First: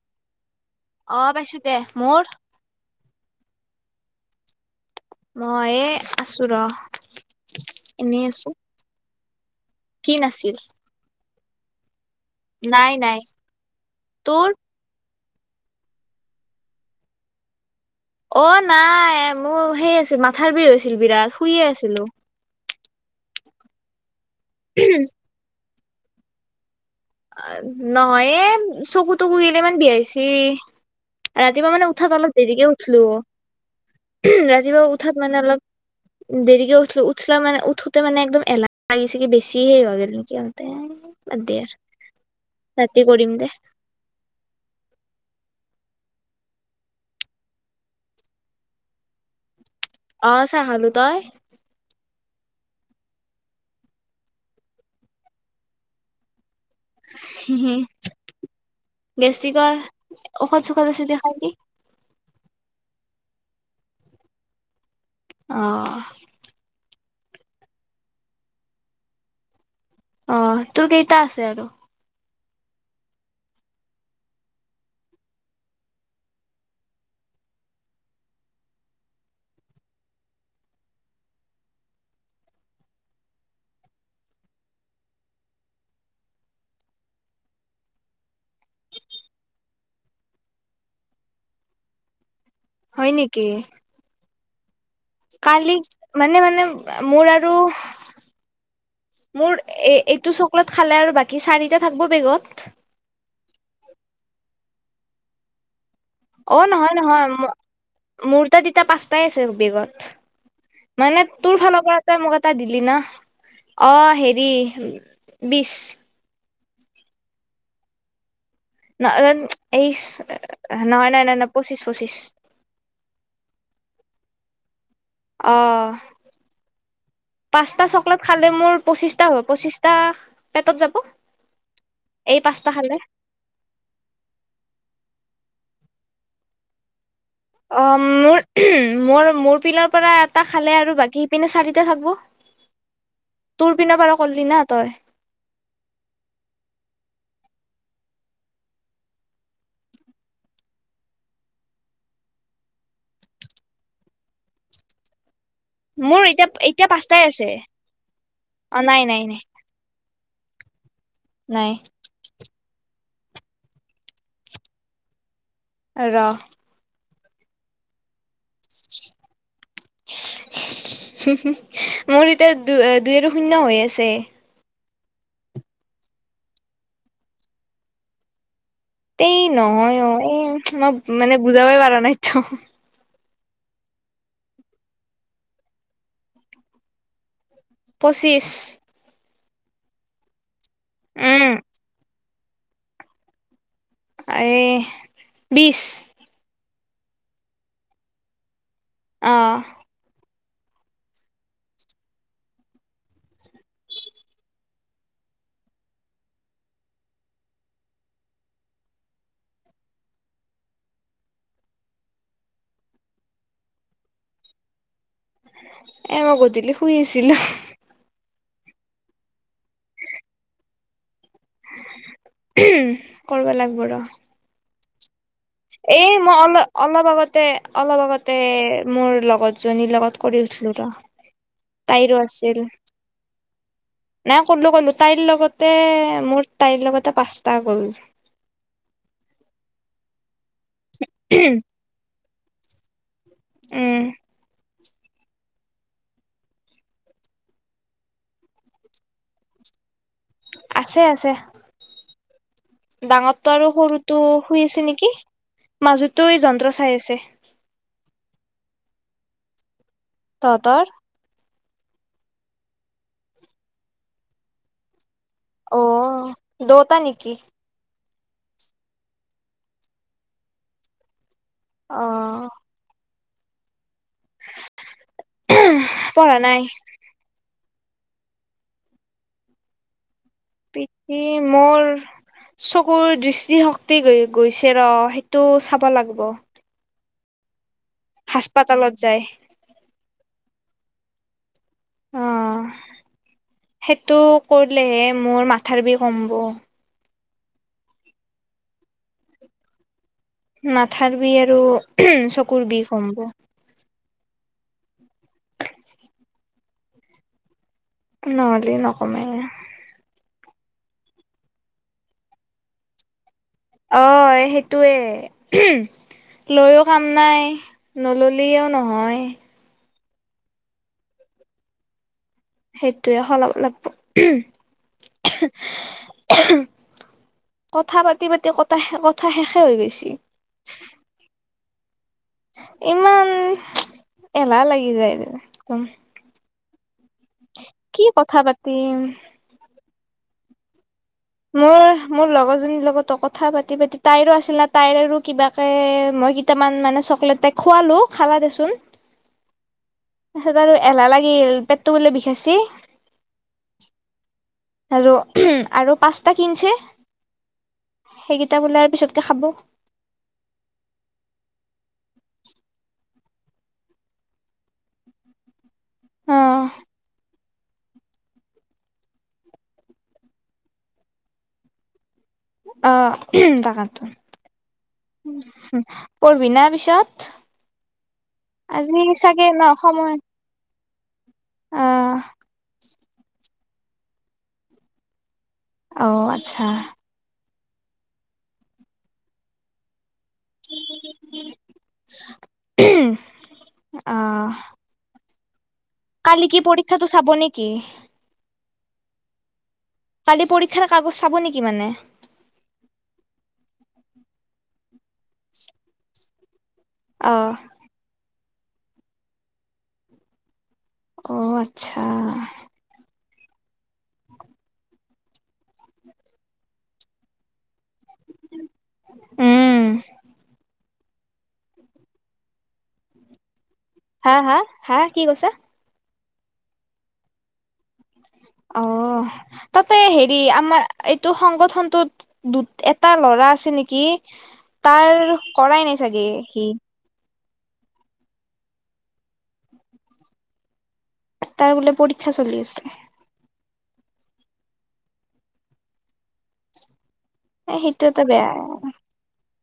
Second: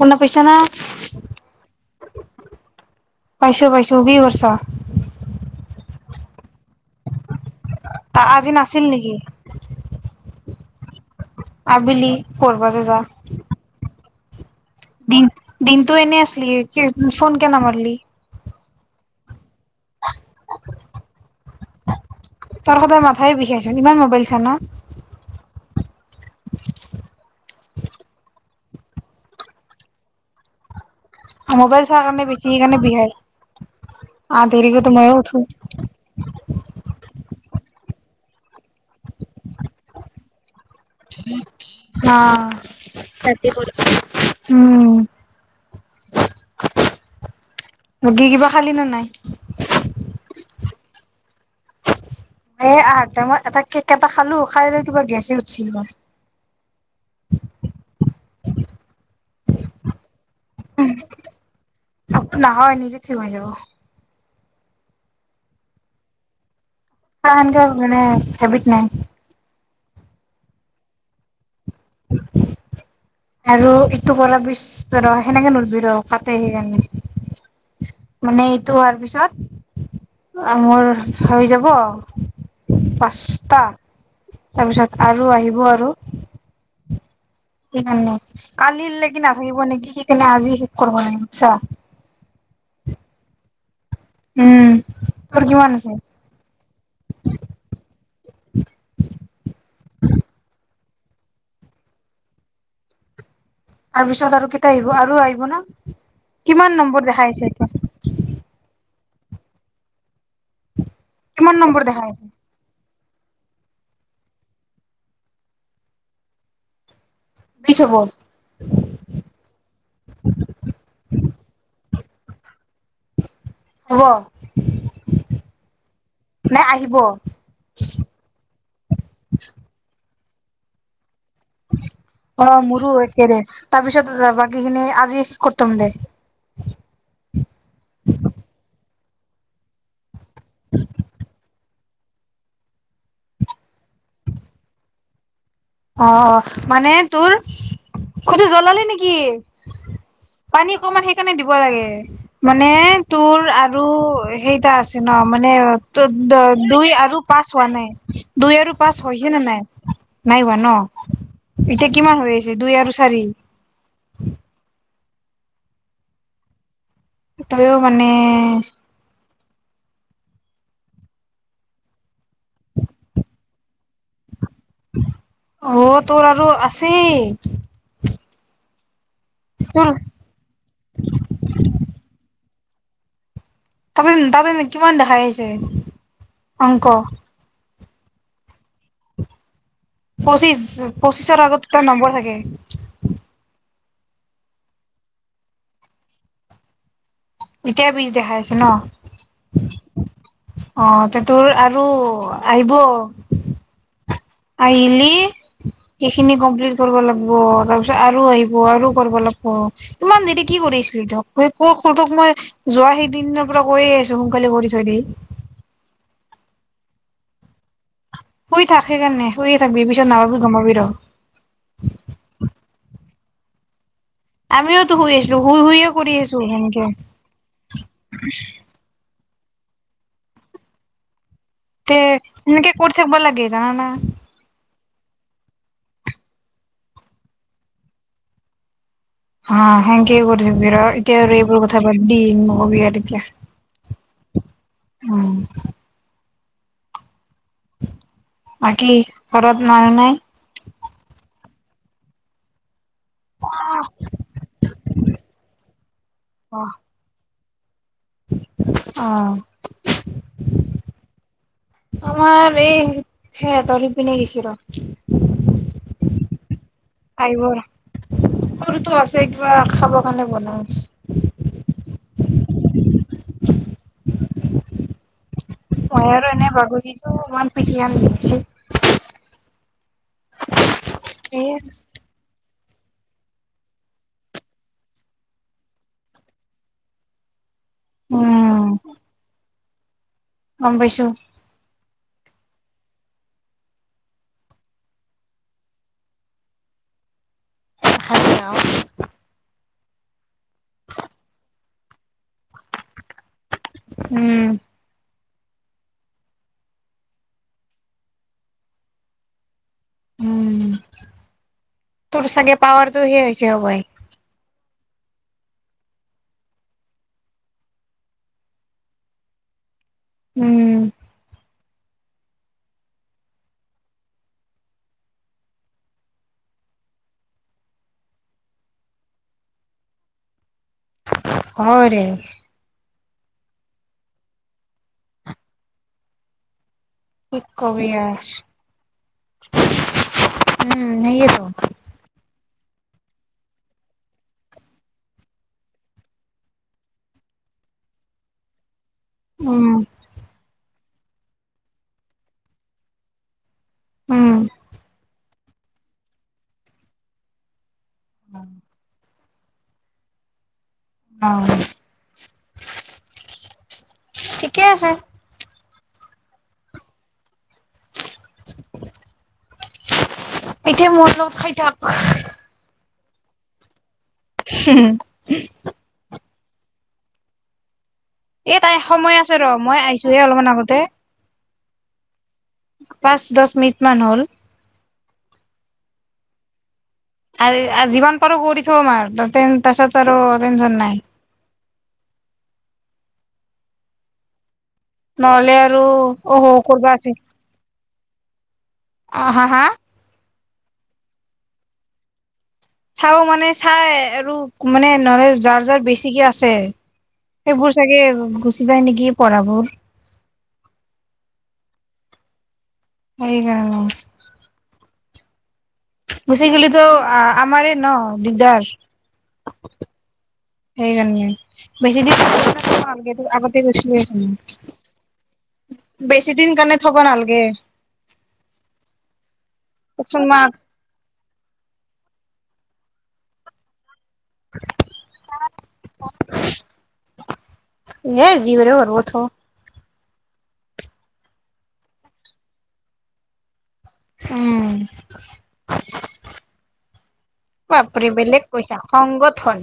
শুনা পাইচা না? অ পাইছোঁ দে। মোৰ? তুমি [unintelligible] আছোঁ ৰস। তা আজি নাছিল নেকি? কি নাছিল? আবেলি। কৰব যে নাই যা নাই তোৰ? দিন দিনটো এনেই আছলি, ফোন কিয় নামাৰলি? অ' নাই, মোৰ সেই ছিল মাথাৰ বিষ হৈছিল বিৰাট, শুয়ে আছিলোঁ। তৰ সদায় মাথাই বিষাইছোন, ইমান মোবাইল [unintelligible] নহয় এ, চকু তকু গিলে মান বিয়াইছি। ৰাতিপুৱা মোবাইল মানে চাৰ উঠাত কাৰণে অলপ বেছি দেৰিকে সেইকাৰণে উঠলো, বিষাই আহ ৰাতিপুৱা দেৰিকতো মইও উঠাত মানে উঠো অলপ দেৰিকে উঠলো উঠ তা মানে উঠোতে মানে একদম এলা লাগিছে কি বেছি [unintelligible] বাদ দে আৰ ৰাতি কৰিম অ', দে উম। [unintelligible] কিবা খালি নে নাই? অ চা খালো, তই? এ আহাৰ টাইমত এটা কেক এটা খালো, খাই লৈ কিবা গেছে উঠছিল মৰ। হু হু, গেষ্টিকৰ ঔষধ চৌষধ আছে দি খাবি। নহয় নিজে থিয় হৈ যাব। অ'। কয়ানকে মানে হেবিট নাই। অ', তোৰ কেইটা আছে আৰু? আৰু ইটো কৰাৰ পিছ ৰ সেনেকে নধবি ৰ, কাটে সেইকাৰণে। মানে ইটো হোৱাৰ পিছত, মোৰ হৈ যাব, পাঁচটা, তাৰপিছত আৰু আহিব আৰু সেইকাৰণে। কালিৰ লাগি নাথাকিব নেকি, সেইকাৰণে আজি শেষ কৰিব [unintelligible] বুছা? হয় নেকি উম। তোৰ কিমান কালি আছে মানে মানে মোৰ আৰু মোৰ এ এইটো চকলেট খালে আৰু বাকী চাৰিটা থাকিব বেগত। তাৰ পিছত আৰু কেইচা আহিব আৰু আহিব না। অহ কিমান ', নহয়- নম্বৰ নহয় দেখাই ম আছে এতিয়া মোৰ তাত এতিয়া পাঁচ তাইছে বেগত। মানে কিমান তোৰ নম্বৰ ফালৰ পৰা দেখাই তই আছে মোক এটা দিলি না। অহ ', হেৰি বিছ বিছ হব। ন এই নহয়- নহয় নহয় ন পচিছ । পঁচিছ। হব। অহ নে আহিব ', পাঁচটা চকলেট খালে মোৰ পঁচিছটা হব পঁচিছটা পেটত যাব। এই অহ ', পাঁচটা খালে মোৰো একেদিন তাৰপিছত বাকী খিনি আজি তম দে অ', মোৰ মোৰ- মোৰ পিলৰ পৰা টা খালে আৰু বাকী সিপিনে চাৰিটা। থাকব তোৰ পিনৰ পৰা কৰলি না তই? অহ ', মানে তোৰ কটো জ্বলালে নেকি পানী অকমান সেইকাৰণে দিব লাগে মানে তোৰ আৰু সেইটা আছে ন। মানে ত মোৰ এতিয়া এতিয়া দুই আৰু পাঁচটাই পাছ আছে হোৱা নাই দুই আৰু পাচ হয় হৈছে নে নাই -নাই হোৱা? নাই এতিয়া কিমান হৈ আছে দুই আৰু। চাৰি। ৰ তয়ো মানে। মোৰ এতিয়া দুই আৰু শূন্য হৈ আছে। অহ ', তোৰ আৰু আছেই। তেই তোৰ নহয় অহ ', এই মই মানে বুজাবই পাৰা নাই তক। তাতে - তাতে কিমান দেখাই আহিছে অংক। পঁচিছ। পঁচিশ- পঁচিশৰ উম, আগতে এটা নম্বৰ থাকে। এ বিচ এতিয়া বিছ দেখাই আছো ন। অহ', অহ ', তে তোৰ আৰু আহিব। আহিলি সেইখিনি কমপ্লিট কৰিব লাগিব তাৰপিছত আৰু আহিব আৰু কৰিব লাগিব ইমান দেৰি কি কৰিছিলি কত ত মই যোৱা সেইদিনৰ পৰা কৈয়ে আছো সোনকালে কৰি থৈ দি। এই ৰ গধূলি শুই আছিলো। শুই থাক সেইকাৰণে শুৱে থাকিবি পিছত নাপাবি গম পাবি ৰ। কৰবা লাগিব ৰ। আমওতো শুই আছো। শুই শুইয়ে এ কৰি মই অলপ- সেনেকে অলপ আগতে- অলপ আগতে মোৰ লগত জনী লগত কৰি উঠলো ৰ। তে তাইৰো আছিল এনেকে কৰি থাকিব লাগে। জানানা নাই কলো ক'লো। তাইৰ লগতে মোৰ তাইৰ লগতে পাঁচটা গ'ল। অ ' হেনেকে এতিয়া এইবোৰ কথা বাদ দি হ'বি আৰু এতিয়া। উম, উম, বাকী ঘৰত মাৰো নাই। আছে -আছে ডাঙৰটো আৰু সৰুটো শুই আছে নেকি মাজুো যন্ত্ৰ চাই আছে। আহ তহঁতৰ আমাৰ এই হ তৰি পনে গিছিল। অ' দটা নেকি? আহিব ৰ সৰুটো আছে কিবা খাবৰ কাৰণে বনাাই অ ' তই আৰু পঢ়া এনে নাই ভাগিছো ইমান। পিঠিখন বিখালে পিঠি মোৰ। চকুৰ দৃষ্টিশক্তি গ গৈছে ৰ সেইটো চাব লাগিব। উম হাস্পাতালত যায়। গম পাইছো। অ 'সেইটো কৰিলেহে মোৰ মাথাৰ বি কমব [unintelligible] মাথাৰ বিষ আৰু চকুৰ বিষ কমিব উম, [inaudible] নহলে নকমে। উম তোৰ চাগে পাৱাৰটো সেই। হবই অ সেইটো। তয়ে লৈও কাম নাই নললেও নহয়। উম সেইটোয়ে সলাব লাগিব কথা পাতি পাতি কথা কথা শেষে হৈ গৈছে। হয়। ইমান এলাহ লাগি যায় ৰে কি কবি আছ। পাতিম উম। সেয়েতো মোৰ মোৰ লগত। লগতো কথা পাতি -পাতি তাইৰো আছিলা তাইৰ কিবাকে মই কেইটামান মানে চকলেট তাই খুৱালো খালা দেচোন। উম, তাৰপিছত আৰু এলাহ লাগিল পেটটো বলে বিষাইচি। উম, আৰু-আৰু পাঁচটা কিনচি। সেইকেইটা বোলাৰ পিছত, খাব। অ, ঠিকে আছে। অহ, এতিয়া মদ অলপ খাই থাক। অ তাকাতো, হম, পবি না পিছত। এ তাই আজি সময় আছে চাগে ৰ মই আহিচে ৰহ অলপমান আগতে। অহ, পাঁচ দহ মিনিট মান হ'ল। অ' আচ্ছা। আৰু যিমান পাৰো কৰি থ আমাৰ ততে তাৰপিছত আৰু। নাই অহ, নহ'লে আৰু আৰু অহ কৰিবা আছে। চাব নেকি অ হা-হা, কালি পৰীক্ষাৰ কাগজ চাব নেকি মানে। চাও মানে চাই আৰু মানে। নহলে যাৰ-যাৰ বছি কি আছে। ছয় অ [unintelligible] সেইবোৰ চাগে গো সি যায় নেকি পঢ়াবোৰ। অ আচ্ছা, সেই কাৰণে। গুচি গলে তো আমাৰে ন। দিগদাৰ। উম সেইকাৰনে। বেছি আগতে গৈছিল হা হা হা কি কৈছা বেছি। দিন কেনে থবা নালাগে। অ, তাতে কচোন হেৰি মাক আমাৰ। তটো সংগঠনটোত দু এটা ল'ৰা আছে নেকি? তাৰ কৰাই নাই চাগে সি। এ জী কৰে কৰিব থো তাৰ বোলে পৰীক্ষা চলি আছে। উম এ সেইটো বাপৰে, এটা বেলেগ বেয়া কৈছা সংগঠন।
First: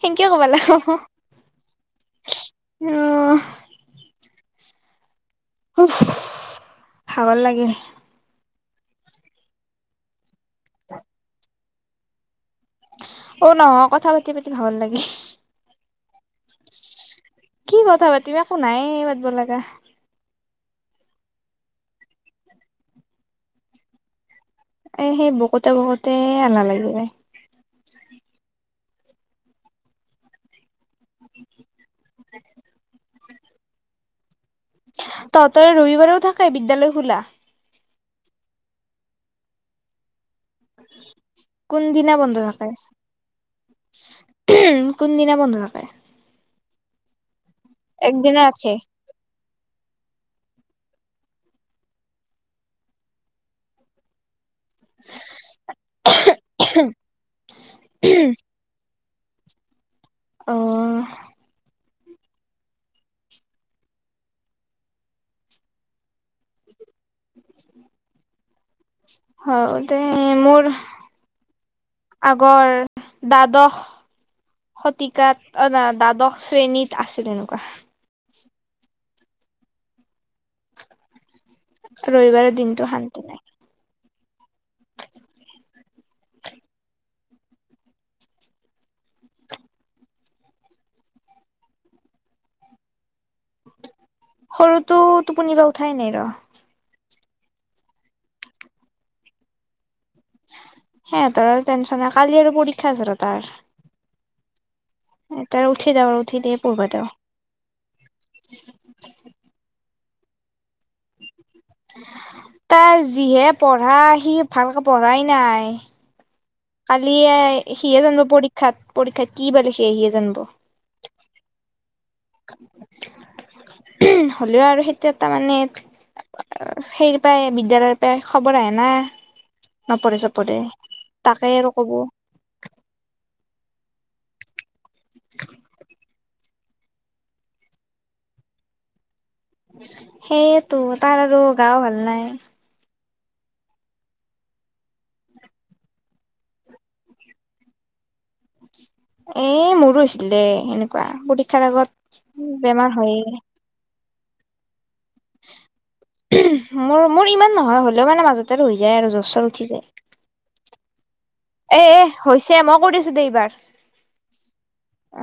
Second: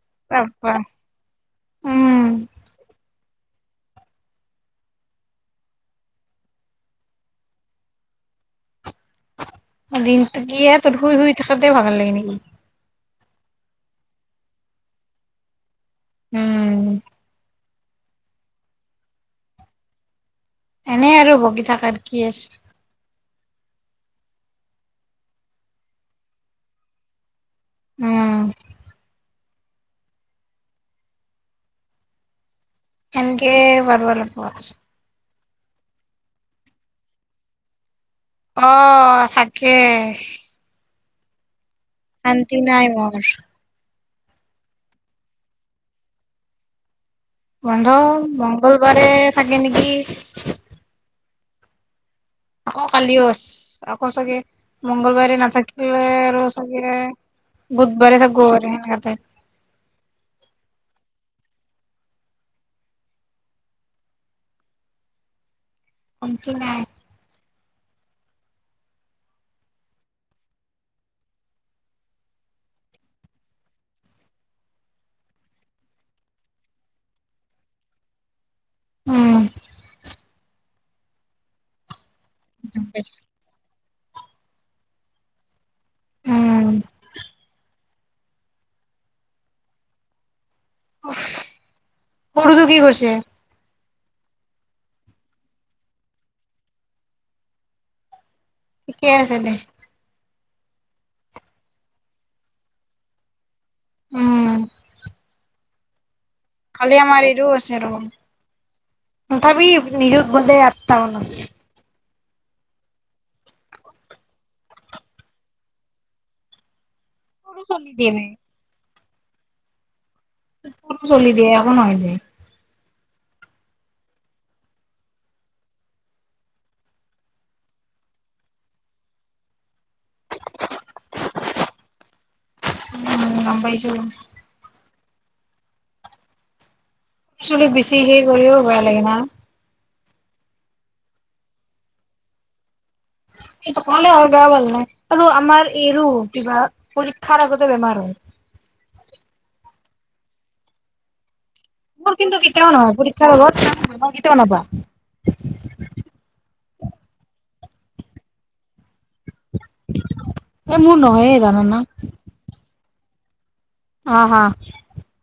সেনেকে কব বাপা লাগব উম উফ, ভাগৰ লাগিল। এদিন কিয়ে তৰ শুই শুই থাক তাতে ভাগ লাগে নেকি? অ নহ কথা পাতি পাতি ভাগৰ লাগিল উম কি কথা পাতিম, একো নাইয়ে পতিবা লগা। এনেই আৰু বকি থাক আৰ কি আছে। এ সেই বকোতে -বকোতে এলাহ লাগি যায়। উম হেনকে তহঁতৰ ৰবিবাৰেও থাকে বিদ্যালয় খোলা? অ থাকে। [unintelligible] শান্তি নাই মোৰ। উ, কোনদিনা বন্ধ থাকে? বন্ধ একদিনা ৰাখে মংগলবাৰে থাকে নেকি [unintelligible] আকৌ কালিও আছ, আকৌ চাগে মংগলবাৰে নাথাকিলে আৰু চাগে বুধবাৰে থাকব পাৰে, সেনকা টাইপ। অহ শান্তি নাই হয়তে মোৰ আগৰ দ্বাদশ শতিকাত, অ দ্বাদশ শ্ৰেণীত আছিল এনেকুৱা। উম ৰবিবাৰৰ দিনটো শান্তি নাই। উম সৰুটো কি কৰিছে? সৰুটো টোপনিৰ পৰা উঠাই নাই ৰহ ঠিকে আছে দে। সেহতৰ টেনচন নাই, কালি আৰু পৰীক্ষা আছিল তাৰ উম এ তাৰে উঠি উঠি দে পঢ়বা কালি দে আমাৰ ঈদো আছে ৰ, [unintelligible] তাৰ যিহে পঢ়া, সি ভালকে পঢ়াই নাই। সৰু কালিয়ে চলি সিহে জানব দিয়ে পৰীক্ষাত পৰীক্ষা কি বা লিখে [unintelligible] চলি দিয়ে একো নহয় দে। হ'লেও আৰু সেইটো এটা মানে সেই পাই বিদ্যালয়ৰ পৰাই খবৰ আহে না নপৰে চপৰে তাকে আৰু ক'ব। উম গম পাইছো। চলীক বেছি সে কৰিও বেয়া লাগে না। সেয়েতো তাৰ আৰু গাৱো ভাল নাই। লে আৰু গেয়া ভাল নাই আৰু এৰো কিবা পৰীক্ষাৰ আগতে বেমাৰ হয়। এ মোৰো হৈছিল দে এনেকুৱা প মোৰ কিন্তু কেতিয়াও নহয় পৰীক্ষাৰ আগত। [unintelligible] মোৰ মোৰ ইমান নহয়। হ'লেও মানে মাজতে হৈ যায় আৰু জ্ব্বৰ চৰ উঠি যায়। এই মোৰ ন এ এ হৈছে মোক কৰিছো দে এইবাৰ। আহ হা। অ